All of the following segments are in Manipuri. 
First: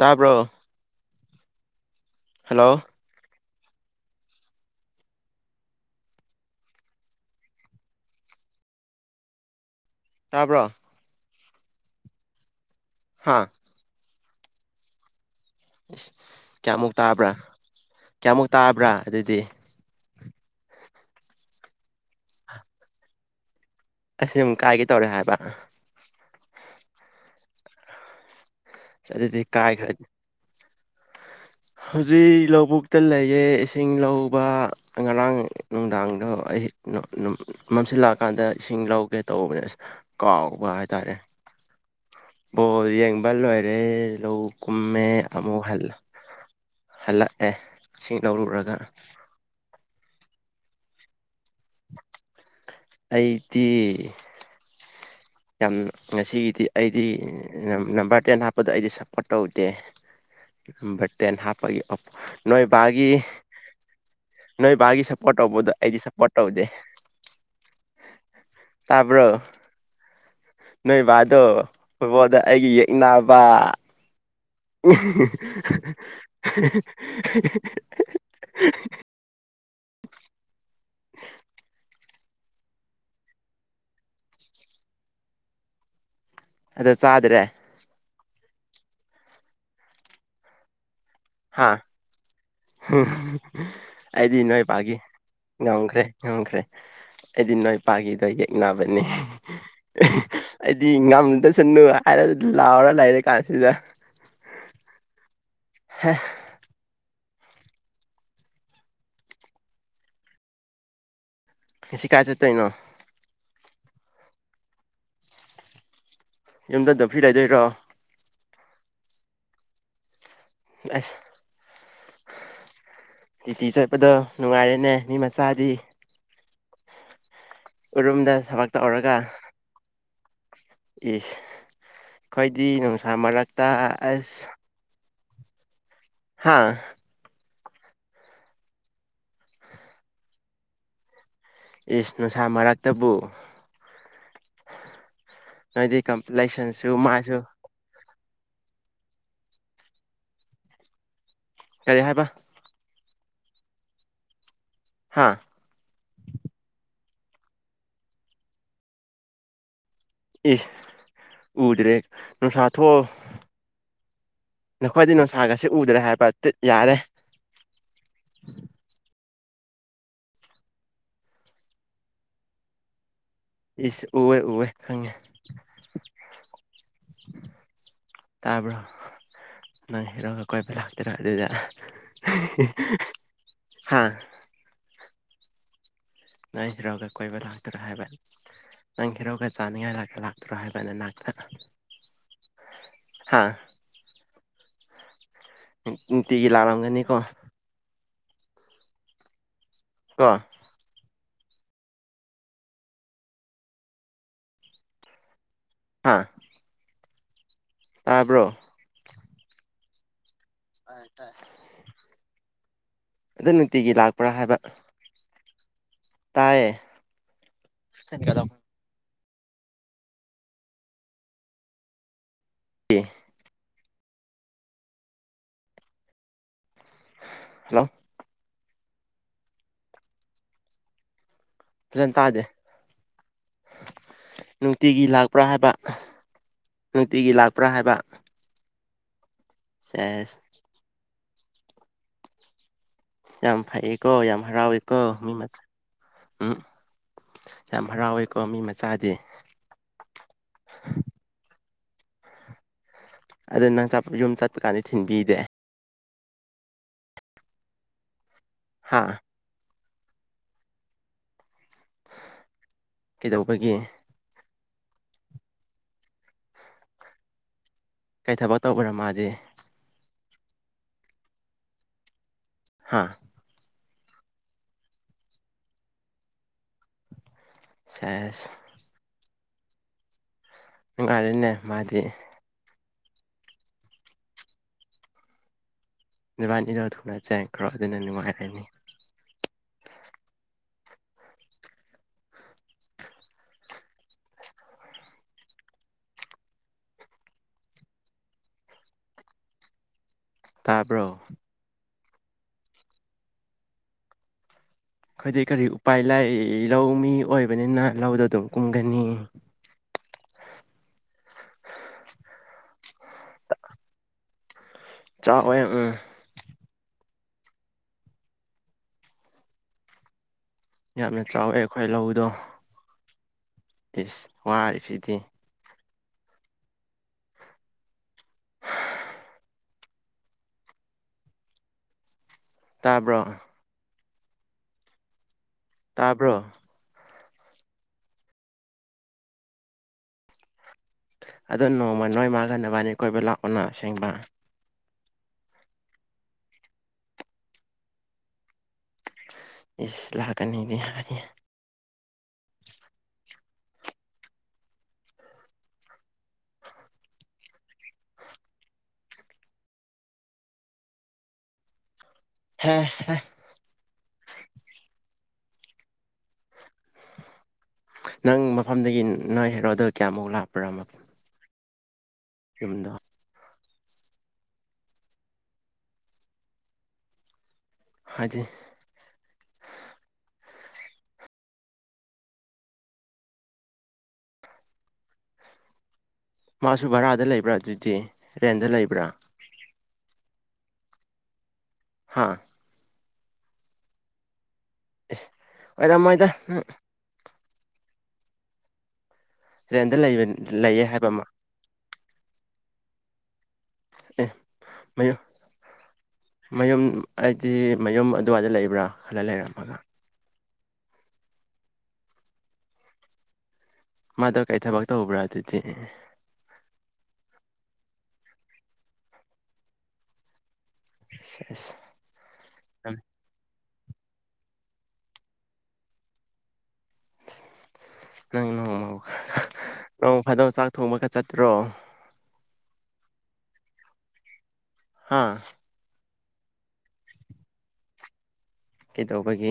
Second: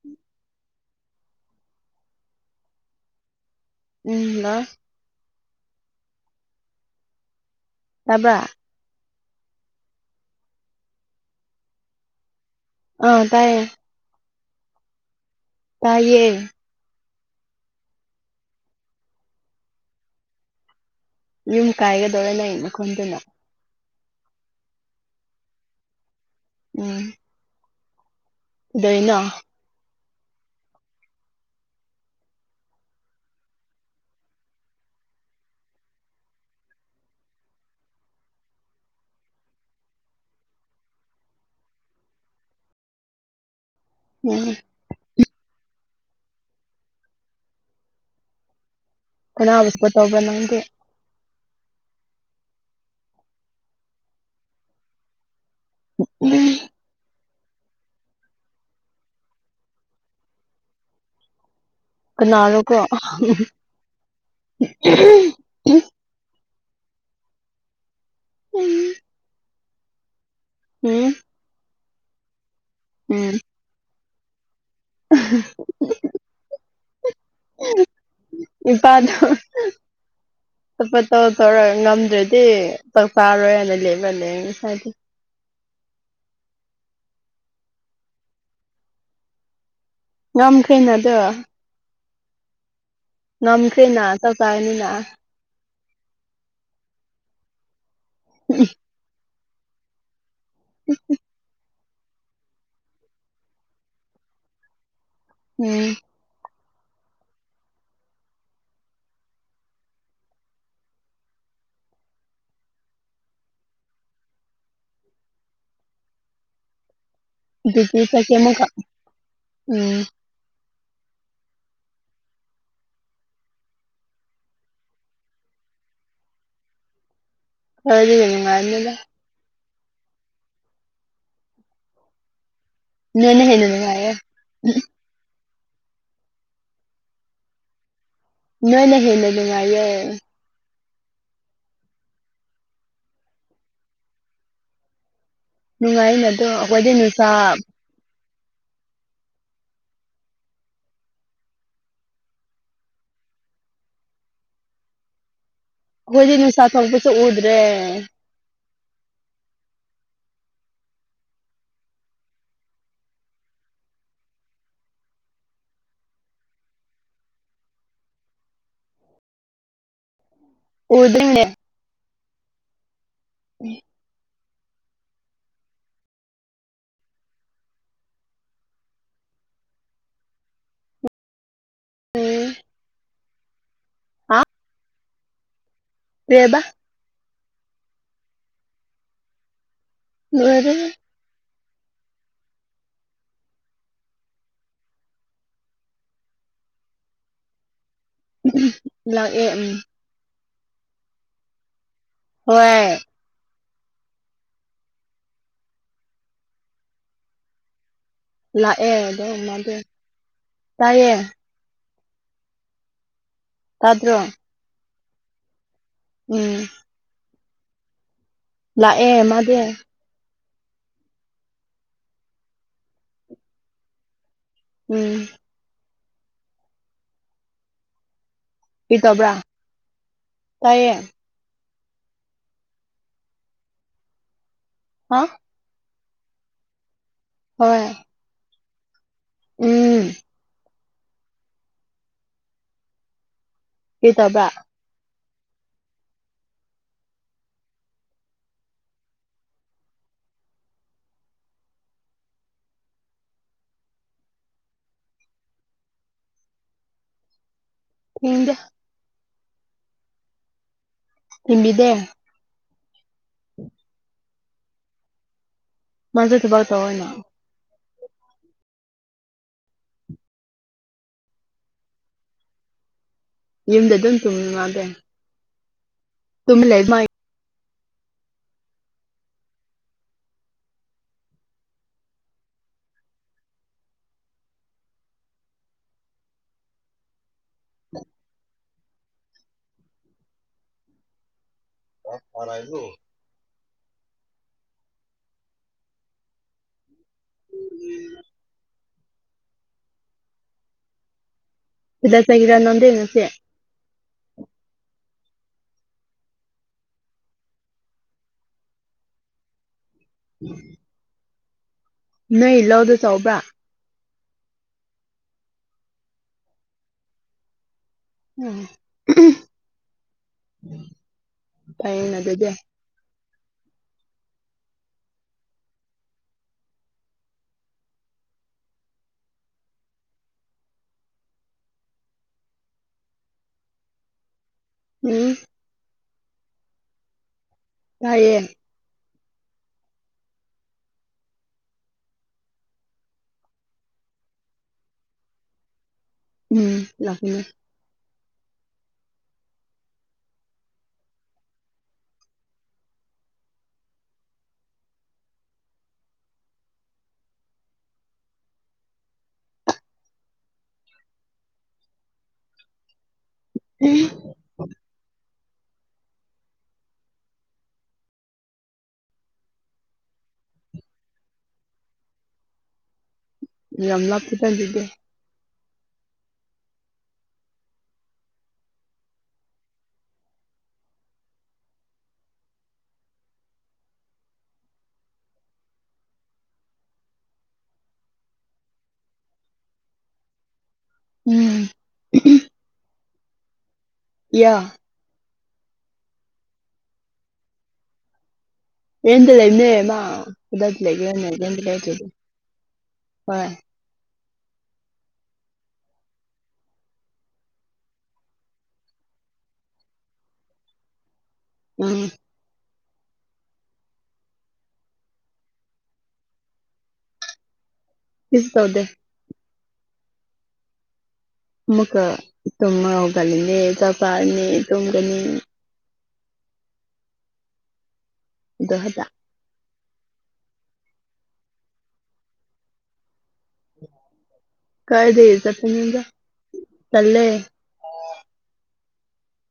ꯇꯥꯕ꯭ꯔꯣ ꯍꯜꯂꯣ ꯎꯝ ꯍꯜꯂꯣ ꯇꯥꯕ꯭ꯔꯥ ꯇꯥꯕ꯭ꯔꯣ ꯑꯥ ꯍꯥ ꯇꯥꯏꯌꯦ ꯢꯁ ꯇꯥꯏꯌꯦ ꯀꯌꯥꯃꯨꯛ ꯇꯥꯕ꯭ꯔꯥ ꯀꯌꯥꯃꯨꯛ ꯇꯥꯕ꯭ꯔꯥ ꯑꯗꯨꯗꯤ ꯌꯨꯝ ꯀꯥꯏꯒꯗꯧꯔꯦ ꯅꯪ ꯅꯈꯣꯟꯗꯨꯅ ꯑꯁ ꯌꯨꯝ ꯀꯥꯢꯒꯗꯧꯔꯦ ꯍꯥꯏꯕ ꯎꯝ ꯀꯩꯗꯧꯔꯤꯅꯣ ꯑꯗꯧꯗꯤ ꯀꯥꯏꯈ꯭ꯔꯦ ꯍꯧꯖꯤꯛ ꯂꯧꯕꯨꯛꯇ ꯂꯩꯌꯦ ꯏꯁꯤꯡ ꯂꯧꯕ ꯉꯔꯥꯡ ꯅꯨꯡꯗꯥꯡꯗꯣ ꯑꯩ [unintelligible] ꯃꯝꯁꯤꯜꯂꯛꯑꯀꯥꯟꯗ ꯏꯁꯤꯡ ꯂꯧꯒꯦ ꯇꯧꯕꯅꯦ ꯑꯁ ꯀꯥꯎꯕ ꯍꯥꯏꯇꯥꯔꯦ ꯕꯣꯜ ꯌꯦꯡꯕ ꯂꯣꯏꯔꯦ ꯂꯧ ꯎꯝ ꯀꯝꯃꯦ ꯑꯃꯨꯛ ꯍꯜ ꯍꯜꯂꯛꯑꯦ ꯁꯤꯡ ꯂꯧꯔꯨꯔꯒ ꯀꯅꯥꯕꯨ ꯁꯞꯄꫭꯔꯠ ꯇꯧꯕ꯭ꯔ ꯅꯪꯗꯤ ꯑꯩꯗꯤ ꯌꯥꯝ ꯎꯝ ꯉꯁꯤꯒꯤꯗꯤ ꯑꯩꯗꯤ ꯅꯝꯕꯔ ꯇꯦꯟ ꯍꯥꯞꯄꯗꫭ ꯑꯩꯗꯤ ꯁꯞꯄꯣꯔꯠ ꯇꯧꯗꯦ ꯅꯝꯕꯔ ꯇꯦꯟ ꯍꯥꯞꯄꯒꯤ ꯅꯣꯏ ꯀꯅꯥꯔꯣꯀꯣ ꯕꯥꯒꯤ ꯅꯣꯏ ꯕꯥꯒꯤ ꯁꯞꯄꯣꯔꯠ ꯇꯧꯕꯗ ꯑꯩꯗꯤ ꯁꯞꯄꫭꯔꯠ ꯇꯧꯗꯦ ꯇꯥꯕ꯭ꯔꫭ ꯅꯣꯏ ꯎꯝ ꯕꯥꯗꯣ ꯐꫭꯠꯕꫭꯜꯗ ꯑꯩꯒꯤ ꯎꯝ ꯌꯦꯛꯅꯕ [unintelligible] ꯏꯄꯥꯗꯣ [inaudible] [unintelligible] ꯉꯝꯗ꯭ꯔꯗꯤ ꯆꯥꯛ ꯆꯥꯔꯣꯏ ꯍꯥꯏꯅ [unintelligible] ꯉꯁꯥꯏꯗꯤ ꯑꯗꯣ ꯆꯥꯗ꯭ꯔꯦ ꯉꯝꯈ꯭ꯔꯦꯅ ꯑꯗꯣ ꯍꯥ ꯉꯝꯈ꯭ꯔꯦꯅ [unintelligible] ꯆꯥꯛ ꯑꯩꯗꯤ ꯅꯣꯏ ꯆꯥꯒꯅꯤꯅ ꯕꯥꯒꯤ ꯉꯝꯈ꯭ꯔꯦ ꯉꯝꯈ꯭ꯔꯦ ꯑꯩꯗꯤ ꯅꯣꯏꯄꯥꯒꯤꯗꯣ ꯌꯦꯛꯅꯕꯅꯦ [unintelligible] ꯑꯩꯗꯤ ꯉꯝꯨꯗꯁꯅꯨ ꯍꯥꯏꯔ ꯂꯥꯎꯔ ꯂꯩꯔꯤ ꯀꯥꯟꯁꯤꯗ ꯎꯝ ꯉꯁꯤ ꯀꯥꯏ ꯆꯠꯇꯣꯏꯅꯣ ꯌꯨꯝꯗ ꯗꯨꯝ ꯐ꯭ꯔꯤ ꯂꯩꯗꯣꯏꯔꯣ [unintelligible] ꯎꯝ [unintelligible] ꯗ꯭ꯌꯨꯇꯤ ꯆꯠꯄꯗꯣ ꯅꯨꯡꯉꯥꯏꯔꯦꯅꯦ ꯃꯤ ꯃꯆꯥꯗꯤ ꯈꯔꯗꯤ ꯎꯔꯨꯝꯗ ꯊꯕꯛ ꯅꯨꯡꯉꯥꯏꯅꯤꯗ ꯇꯧꯔꯒ ꯏꯁ ꯈꯣꯏꯗꯤ ꯅꯨꯡꯁꯥ ꯅꯣꯏꯅ ꯃꯔꯛꯇ ꯍꯦꯟꯅ ꯅꯨꯡꯉꯥꯏꯌꯦ ꯑꯁ ꯍꯥꯥ ꯅꯣꯏꯅ ꯍꯦꯟꯅ ꯅꯨꯡꯉꯥꯏꯌꯦ ꯏꯁ ꯅꯨꯡꯁꯥ ꯃꯔꯛꯇꯕꯨ ꯅꯣꯏꯗꯤ ꯅꯨꯡꯉꯥꯏꯅ ꯑꯗꯣ ꯑꯩꯈꯣꯏꯗꯤ ꯀꯝꯄ꯭ꯂꯦꯛꯁꯟꯁꯨ ꯅꯨꯡꯁꯥ ꯃꯥꯏꯁꯨ ꯀꯔꯤ ꯍꯥꯏꯕ ꯍꯥꯥ ꯑꯈꯣꯏꯗꯤ ꯅꯨꯡꯁꯥ ꯊꯣꯛꯄꯁꯨ ꯎꯗ꯭ꯔꯦ ꯏꯁ ꯎꯗ꯭ꯔꯦ ꯅꯨꯡꯁꯥ ꯊꯣꯛ ꯅꯈꯣꯏꯗꯤ ꯅꯨꯡꯁꯥꯒꯁꯦ ꯎꯗ꯭ꯔꯦ ꯍꯥꯏꯕ [unintelligible] ꯌꯥꯔꯦ ꯎꯗꯦꯅꯦ ꯑꯁ ꯎꯋꯦ ꯎꯋꯦ ꯈꯪꯉꯦ ꯇꯥꯕ꯭ꯔꯣ ꯅꯪ ꯍꯦꯔꯣꯒ ꯀꯣꯏꯕ [unintelligible] ꯑꯗꯨꯗ ꯎꯝ [unintelligible] ꯍꯥ ꯍꯥ ꯀꯩꯕ ꯅꯪ ꯍꯤꯔꯣꯒ ꯀꯣꯏꯕ ꯂꯥꯛꯇꯔꯣ ꯍꯥꯏꯕ ꯅꯪ ꯍꯤꯔꯣꯒ ꯆꯥꯅꯤꯡꯉꯥꯏ ꯂꯣꯏꯔꯦ ꯂꯥꯛꯇ [unintelligible] ꯍꯥꯥ ꯅꯨꯡꯇꯤꯒꯤ ꯂꯥꯛꯂꯝꯒꯅꯤꯀꯣ ꯂꯥꯛ ꯑꯦ ꯎꯝ ꯀꯣ ꯍꯣꯏ ꯍꯥꯥ ꯇꯥꯕ꯭ꯔꯣ ꯂꯥꯛꯑꯦ ꯑꯗꯣ ꯃꯗꯨ ꯑꯗꯨ ꯅꯨꯡꯇꯤꯒꯤ ꯇꯥꯗ꯭ꯔꯣ ꯂꯥꯛꯄ꯭ꯔꯥ ꯍꯥꯏꯕ ꯎꯝ ꯇꯥꯌꯦ ꯀꯗꯝ ꯂꯥꯛꯑꯦ ꯃꯥꯗꯤ ꯑꯦ ꯎꯝ ꯍꯜꯂꯣ ꯀꯔꯤ ꯇꯧꯕ꯭ꯔꯥ ꯇꯥꯏꯌꯦ ꯐꯖꯅ ꯇꯥꯗꯦ ꯅꯨꯡꯇꯤꯒꯤ ꯍꯥ ꯂꯥꯛꯄ꯭ꯔꯥ ꯍꯥꯏꯕ ꯅꯨꯡꯇꯤꯒꯤ ꯂꯥꯛꯄ꯭ꯔꯥ ꯍꯣꯏ ꯍꯥꯏꯕ ꯎꯝ ꯁꯦꯁ ꯌꯥꯝ ꯐꯩꯌꯦ ꯀꯣ ꯀꯔꯤ ꯌꯥꯝ ꯇꯧꯕ꯭ꯔꯥ ꯍꯔꯥꯎꯋꯦ ꯀꯣ ꯃꯤ ꯃ ꯎꯝ ꯌꯥꯝ ꯍꯔꯥꯎꯋꯦꯀꯣ ꯃꯤ ꯃꯆꯥꯗꯤ ꯑꯗꯣ ꯅꯪ ꯆꯠꯄ ꯌꯨꯝ ꯆꯠꯄ ꯀꯥꯟꯗ ꯊꯤꯟꯕꯤꯗꯦ ꯊꯤꯟꯗꯦ ꯍꯥꯥ ꯊꯤꯟꯕꯤꯗꯦ ꯀꯩꯗꯧꯕꯒꯤ ꯃꯥꯖꯦ ꯊꯕꯛ ꯇꯧꯋꯦꯅ ꯀꯩ ꯊꯕꯛ ꯇꯧꯕ꯭ꯔꯥ ꯃꯥꯗꯤ ꯍꯥꯥ ꯌꯨꯝꯗ ꯑꯗꯨꯝ ꯇꯨꯝꯃꯤ ꯃꯥꯗꯤ ꯇꯨꯃꯤ ꯂꯩ ꯃꯥ ꯁꯦꯁ ꯅꯨꯡꯉꯥꯏꯔꯦꯅꯦ ꯃꯥꯗꯤ ꯅꯣꯏꯕꯥꯅꯤꯗꯣ ꯊꯨꯅ ꯆꯦꯟꯈ꯭ꯔꯣ ꯑꯗꯨꯅ ꯅꯨꯡꯉꯥꯏꯔꯅꯤ [unintelligible] [unintelligible] ꯇꯥꯕ꯭ꯔꯣ ꯁꯤꯗ ꯆꯒꯤꯔ ꯅꯣꯟꯗꯦꯅꯁꯤ ꯑꯩꯈꯣꯏꯗꯤ ꯀꯔꯤ ꯎꯄꯥꯏ ꯂꯩ ꯂꯧꯃꯤ ꯑꯣꯏꯕꯅꯤꯅ ꯂꯧꯗ ꯑꯗꯨꯝ ꯀꯨꯝꯒꯅꯤ [unintelligible] ꯅꯣꯏ ꯂꯧꯗꯣ ꯆꯥꯎꯕ꯭ꯔꯥ ꯆꯥꯎꯋꯦ ꯎꯝ ꯎꯝ ꯌꯥꯝꯅ ꯆꯥꯎꯋꯦ ꯑꯩꯈꯣꯏ ꯐꯩꯌꯦꯅ ꯂꯧꯗꯣ ꯑꯗꯨꯗꯤ ꯏꯁ ꯋꯥꯔꯤꯕꯁꯤꯗꯤ ꯇꯥꯕ꯭ꯔꯣ ꯎꯝ ꯇꯥꯕ꯭ꯔꯣ ꯇꯥꯏꯌꯦ ꯑꯗꯣ ꯅꯣꯡꯃ ꯅꯣꯏ ꯃꯥꯒ ꯅꯕꯟꯅꯤ ꯀꯣꯏꯕ ꯂꯥꯛꯑꯣꯅ ꯑꯁꯦꯡꯕ ꯎꯝ ꯂꯥꯛꯇꯣꯏꯅꯦ ꯏꯁ ꯂꯥꯛꯀꯅꯤꯗꯤ ꯍꯥꯏꯅꯦ [inaudible] ꯎꯝ ꯅꯪ ꯃꯐꯝꯗꯒꯤ ꯅꯣꯏ ꯍꯦꯔꯣꯗꯣ ꯀꯌꯥꯃꯨꯛ ꯂꯥꯛꯄ꯭ꯔꯥ ꯃꯐꯝ ꯌꯨꯝꯗꯣ ꯌꯥꯝ ꯂꯞꯇꯦꯗ ꯑꯗꯨꯗꯤ ꯍꯥꯏꯗꯤ ꯃꯥꯁꯨ ꯚꯔꯥꯗ ꯂꯩꯕ꯭ꯔꯥ ꯑꯗꯨꯗꯤ ꯔꯦꯟꯗ ꯂꯩꯕ꯭ꯔꯥ ꯎꯝ ꯍꯥꯥ ꯌꯥ ꯏꯁ ꯑꯣꯏꯔꯝꯃꯣꯏꯗ ꯅꯪ ꯌꯦꯟꯗ ꯂꯩꯕꯅꯦ ꯔꯦꯟꯗ ꯃꯥ ꯂꯩꯕ ꯀꯗꯥꯏꯗ ꯂꯩꯌꯦ ꯍꯥꯏꯕ ꯑꯃ ꯂꯩꯒꯦꯔꯅꯦ ꯔꯦꯟꯗ ꯂꯩꯇ꯭ꯔꯗꯤ ꯍꯣꯏ ꯑꯦ ꯃꯌꯨ ꯃꯌꯨꯝ ꯍꯥꯏꯗꯤ ꯃꯌꯨꯝ ꯑꯗꯨꯋꯥꯏꯗ ꯂꯩꯕ꯭ꯔꯥ ꯈꯜꯂ ꯂꯩꯔꯝꯃꯒ ꯎꯝ ꯃꯥꯗꯣ ꯀꯩ ꯊꯕꯛ ꯇꯧꯕ꯭ꯔꯥ ꯑꯗꯨꯗꯤ ꯀꯩꯁꯨ ꯇꯧꯗꯦ [unintelligible] ꯑꯃꯨꯛꯀ ꯇꯣꯝꯕ ꯍꯧꯒꯠꯂꯤꯅꯦ ꯆꯛ ꯆꯥꯔꯅꯤ ꯇꯣꯃꯒꯅꯤ ꯅꯪ ꯅꯣꯡ ꯑꯗꯨ ꯈꯛꯇ ꯅꯣꯡꯃ ꯐꯥꯗꯣꯛ ꯆꯥꯛ ꯊꯣꯡꯕꯒ ꯆꯠꯇ꯭ꯔꯣ ꯍꯥ ꯀꯥꯏꯗꯩ ꯆꯠꯄꯅꯣꯗ ꯇꯜꯂꯦ ꯀꯩꯗꯧꯕꯒꯤ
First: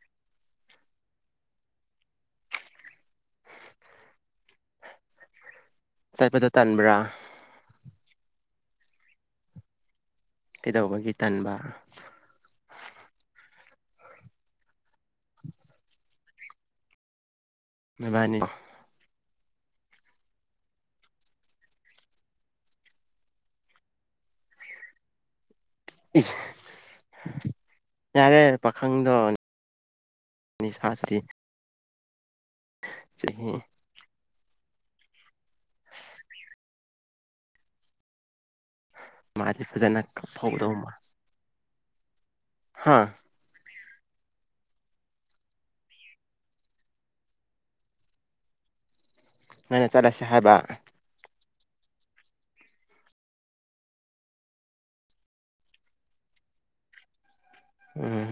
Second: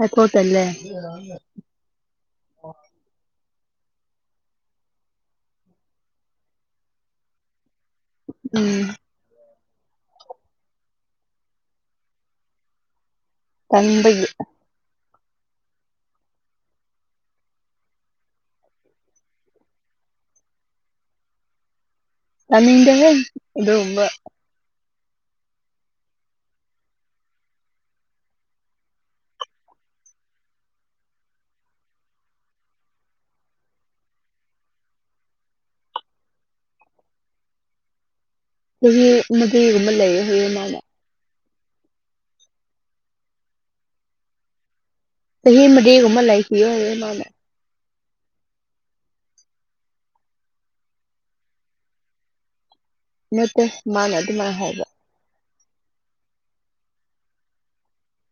ꯑꯩ ꯀꯣꯏ ꯇꯜꯂꯦ ꯆꯠꯄꯗ ꯇꯟꯕ꯭ꯔꯥ ꯎꯝ ꯀꯩꯗꯧꯕꯒꯤ ꯇꯟꯕ ꯇꯟꯕꯒꯤ ꯅꯣꯏꯕꯥꯟꯅꯤ ꯇꯥꯅꯤꯡꯗꯦꯍꯦ ꯑꯗꯨꯒꯨꯝꯕ ꯏꯁ ꯌꯥꯔꯦ ꯄꯥꯈꯪꯗꯣ ꯅꯤ ꯁꯥꯁꯇꯤ ꯆꯍꯤ ꯆꯍꯤ ꯃꯥꯗꯤ ꯃꯔꯤꯒꯨꯝꯕ ꯐꯖꯅ ꯂꯩꯒꯦ ꯍꯥꯏꯌꯦ ꯐꯧꯗꯧ ꯃꯥꯅ ꯍꯥꯥ ꯆꯍꯤ ꯃꯔꯤꯒꯨꯝꯕ ꯂꯩꯈꯤꯒꯦ ꯍꯥꯏꯌꯦ ꯃꯥꯅ ꯅꯪꯅ ꯆꯠꯂꯁꯤ ꯍꯥꯏꯕ ꯅꯠꯇꯦ ꯃꯥꯅ ꯑꯗꯨꯃꯥꯏ ꯍꯥꯏꯕ ꯎꯝ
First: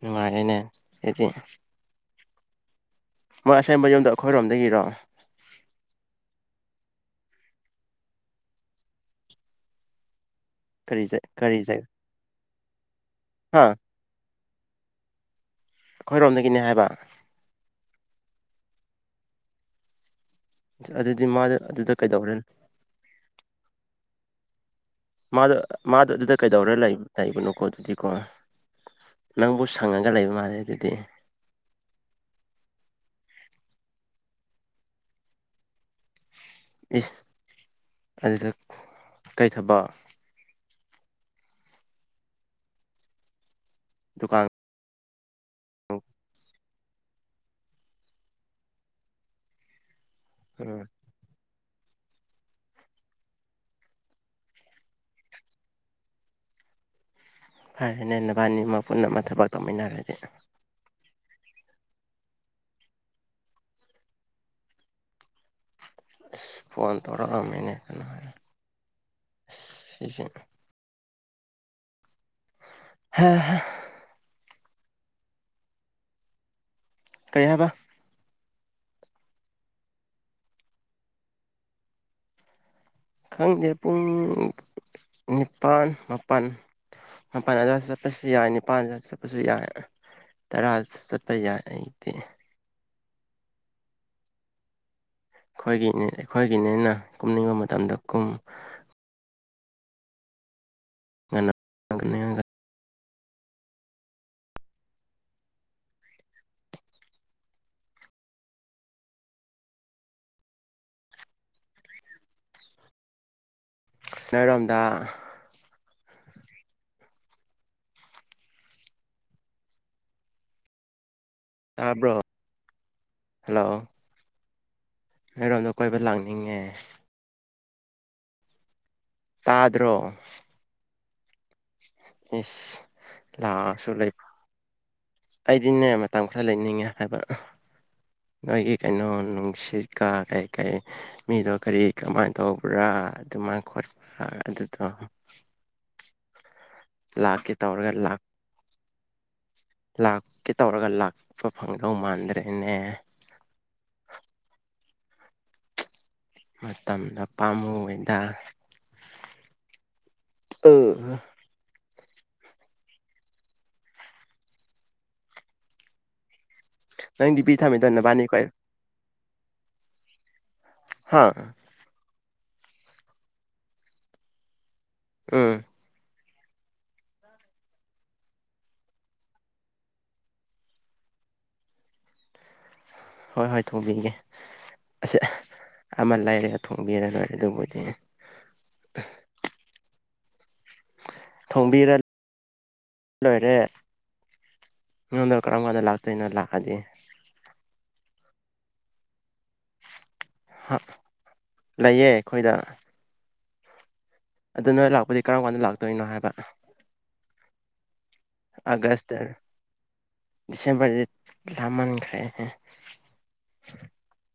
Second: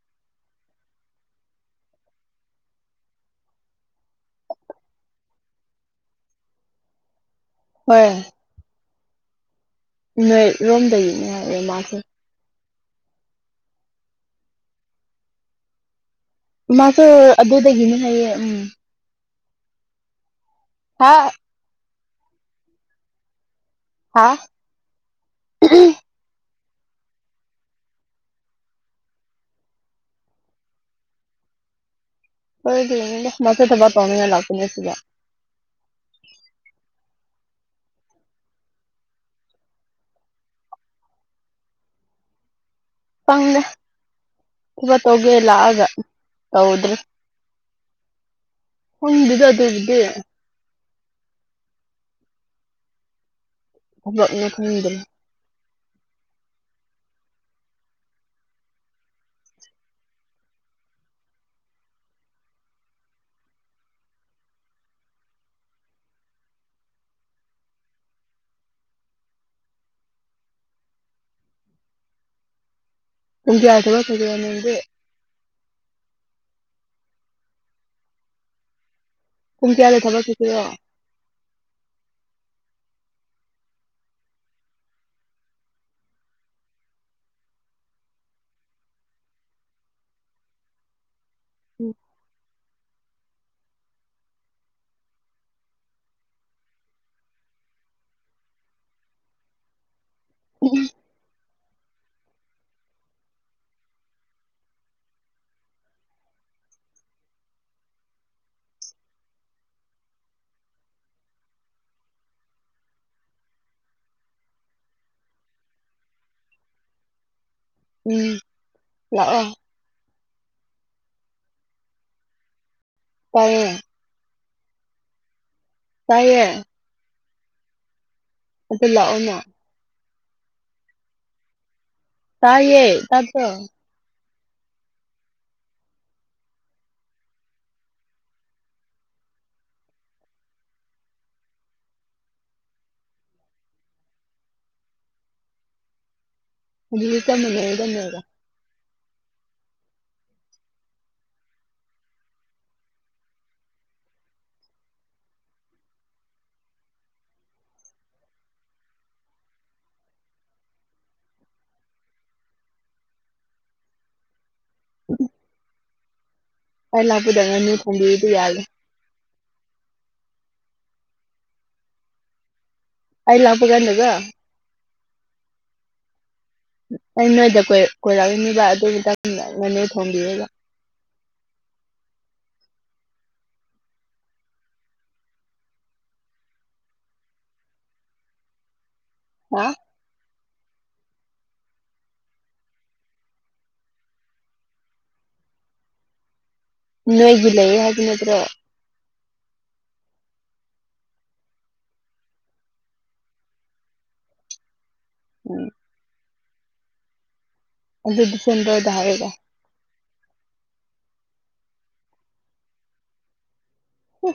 ꯅꯨꯡꯉꯥꯏꯔꯦꯅꯦ ꯑꯗꯨꯗꯤ ꯃꯣꯏ ꯑꯁꯦꯡꯕ ꯌꯨꯝꯗꯣ ꯑꯩꯈꯣꯏꯔꯣꯝꯗꯒꯤꯔꯣ ꯍꯣꯏ ꯅꯣꯏ ꯀꯔꯤ ꯔꯣꯝꯗꯒꯤꯅꯦ ꯍꯥꯏꯌꯦ ꯃꯥꯁꯨ ꯍꯥꯥ ꯑꯩꯈꯣꯏꯔꯣꯝꯗ ꯃꯥꯁꯨ ꯑꯗꯨꯗꯒꯤꯅꯤ ꯍꯥꯏꯌꯦ ꯎꯝ ꯑꯗꯨꯗꯤ ꯍꯥ ꯃꯥꯗꯨ ꯑꯗꯨꯗ ꯀꯩꯗꯧꯔꯦ ꯍꯥꯥ ꯃꯥꯗꯣ ꯃꯥꯗꯗꯣ ꯑꯗꯨꯗ ꯀꯩꯗꯧꯔ ꯂꯩ ꯂꯩꯕꯅꯣꯀꯣ ꯑꯗꯨꯗꯤꯀꯣ ꯅꯪꯕꯨ ꯁꯪꯉꯒ ꯂꯩꯕ ꯃꯥꯜꯂꯦ ꯑꯗꯨꯗꯤ ꯍꯗꯤꯃꯖꯦ [unintelligible] ꯃꯥꯖꯨ ꯊꯕꯛ ꯇꯧꯅꯤꯉꯥꯏ ꯂꯥꯛꯄꯅꯤ ꯁꯤꯗ ꯏ꯭ꯁ ꯑꯗꯨꯗ ꯀꯩ ꯊꯕꯛ ꯐꯪ [unintelligible] ꯗꯨꯀꯥꯟ [unintelligible] ꯁꯦꯕꯥ ꯇꯧꯒꯦ ꯂꯥꯛꯑꯒ ꯇꯧꯗ꯭ꯔꯦ ꯍꯣꯏꯗꯨꯗ [unintelligible] ꯑꯗꯨꯕꯨꯗꯤ ꯎꯝ [unintelligible] ꯊꯂꯅ [unintelligible] ꯈꯪꯗ꯭ꯔꯦ ꯍꯥꯏ ꯍꯥꯏꯅ ꯅꯕꯅꯤꯃꯛ ꯄꯨꯟꯅ ꯑꯃ ꯊꯕꯛ ꯇꯧꯃꯤꯟꯅꯔꯗꯤ ꯏ꯭ꯁ ꯐꯣꯟ ꯇꯧꯔꯛ ꯉꯝꯃꯤꯅꯦ ꯅꯨꯡꯉꯥꯏꯔꯦ ꯏ꯭ꯁ ꯁꯤꯖꯨ ꯍꯥ ꯍꯥ ꯀꯨꯡꯌꯥꯔꯗꯕ [unintelligible] ꯀ [unintelligible] ꯋꯥꯅꯤ [unintelligible] ꯀꯩ ꯍꯥꯏꯕ ꯄꯨꯡ ꯀꯌꯥꯗ ꯊꯕꯛ ꯆꯠꯇꯨꯏꯔꯣ ꯈꯪꯗꯦ ꯄꯨꯡ ꯅꯤꯄꯥꯟ ꯃꯥꯄꯟ ꯃꯄꯜ ꯑꯗꯨꯋꯥꯏꯗ ꯆꯠꯄꯁꯨ ꯌꯥꯏ ꯅꯤꯄꯥꯥꯟ ꯑꯗꯨꯋꯥꯏꯗ ꯆꯠꯄꯁꯨ ꯌꯥꯏ ꯇꯔꯥ ꯆꯠ ꯄ ꯌꯥꯏ ꯑꯩꯗꯤ ꯑꯩꯈꯣꯏꯒꯤꯅꯤ ꯑꯩꯈꯣꯏꯒꯤ ꯅꯤꯅ ꯀꯨꯝꯅꯤꯡꯕ ꯃꯇꯝꯗ ꯀꯨꯝ ꯎꯝ [unintelligible] ꯉ [unintelligible] ꯅꯣꯏꯔꯣꯝꯗ ꯎꯝ ꯂꯥꯛꯑꯣ [unintelligible] ꯇꯥꯕ꯭ꯔꯣ ꯍꯜꯂꯣ ꯇꯥꯏꯌꯦ ꯅꯣꯏꯔꯣꯝꯗ ꯀꯣꯏꯕ ꯇꯥꯏꯌꯦ ꯂꯥꯛꯅꯤꯡꯉꯦ ꯑꯗꯨ ꯂꯥꯛꯑꯣꯅ ꯇꯥꯗ꯭ꯔꯣ ꯏꯁ ꯇꯥꯏꯌꯦ ꯇꯥꯗ꯭ꯔꯣ [unintelligible] ꯑꯩꯗꯤꯅꯦ ꯃꯇꯝ ꯈꯔ ꯂꯩꯅꯤꯡꯉꯦ ꯍꯥꯏꯕ ꯅꯣꯏꯒꯤ ꯀꯩꯅꯣ ꯅꯨꯡꯁꯤꯠꯀꯥ ꯀꯩ ꯀꯩ ꯃꯤꯗꯣ ꯀꯔꯤ ꯀꯃꯥꯏꯅ ꯇꯧꯕ꯭ꯔꯥ ꯑꯗꯨꯃꯥꯏꯅ ꯈꯣꯠꯄ ꯑꯗꯨꯗꯣ ꯑꯗꯨꯗꯤ ꯆꯞ ꯂꯥꯛꯀꯦ ꯃꯥꯟꯅꯩꯗ ꯇꯧꯔꯒ ꯅꯣꯏꯒ ꯂꯥꯛ ꯂꯥꯛꯀꯦ ꯇꯧꯔꯒ ꯂꯥꯛꯄ ꯐꯪꯗꯧ ꯃꯥꯟꯗ꯭ꯔꯦꯅꯦ ꯃꯇꯝꯗꯣ ꯄꯥꯝꯃꯨꯏꯌꯦꯗ [unintelligible] ꯑꯩ ꯅꯪ ꯂꯥꯛꯄꯗ ꯗꯤꯄꯤ ꯉꯥꯅꯨ ꯊꯝꯃꯤꯗꯣ ꯅꯕꯥꯅꯤ ꯊꯣꯡꯕꯤꯔꯗꯤ ꯀꯣꯏ ꯌꯥꯏꯌꯦ ꯍꯥꯥ ꯑꯩ ꯂꯥꯛꯄ ꯀꯥꯟꯗꯀꯣ ꯎꯝ ꯑꯩ ꯅꯣꯏꯗ ꯀꯣꯢꯔꯛ ꯀꯣꯏꯔꯛꯑꯅꯤꯕ ꯑꯗꯨ ꯃꯇꯝꯗ ꯉꯥꯅꯨ ꯊꯣꯡꯕꯤꯌꯣꯕ ꯍꯣꯏ ꯍꯣꯏ ꯊꯣꯡꯕꯤꯒꯦ ꯑꯁ ꯑꯃ ꯂꯩꯔꯒ ꯊꯣꯡꯕꯤꯔ ꯂꯣꯏꯔꯦ ꯑꯗꯨꯕꯨꯗꯤ ꯍꯥ ꯊꯣꯡꯕꯤꯔ ꯂꯣꯏꯔꯦ ꯅꯪꯅ ꯀꯔꯝ ꯀꯥꯟꯗ ꯂꯥꯛꯇꯣꯏꯅꯣ ꯂꯥꯛꯑꯗꯤ ꯅꯣꯏꯒꯤ ꯂꯩꯌꯦ ꯍꯥꯏꯕ ꯅꯠꯇ꯭ꯔꯣ ꯍꯥ ꯂꯩꯌꯦ ꯑꯩꯈꯣꯏꯗ ꯑꯗꯣ ꯅꯣꯏ ꯂꯥꯛꯄꯗꯤ ꯀꯔꯝ ꯀꯥꯟꯗ ꯎꯝ ꯂꯥꯛꯇꯣꯏꯅꯣ ꯍꯥꯏꯕ ꯑꯗꯨ ꯗꯤꯁꯦꯝꯕꯔꯗ ꯑꯒꯁꯇ ꯍꯥꯏꯔꯒ ꯗꯤꯁꯦꯝꯕꯔꯗꯤ ꯂꯥꯞꯃꯟꯈ꯭ꯔꯦꯅꯦ ꯍꯨ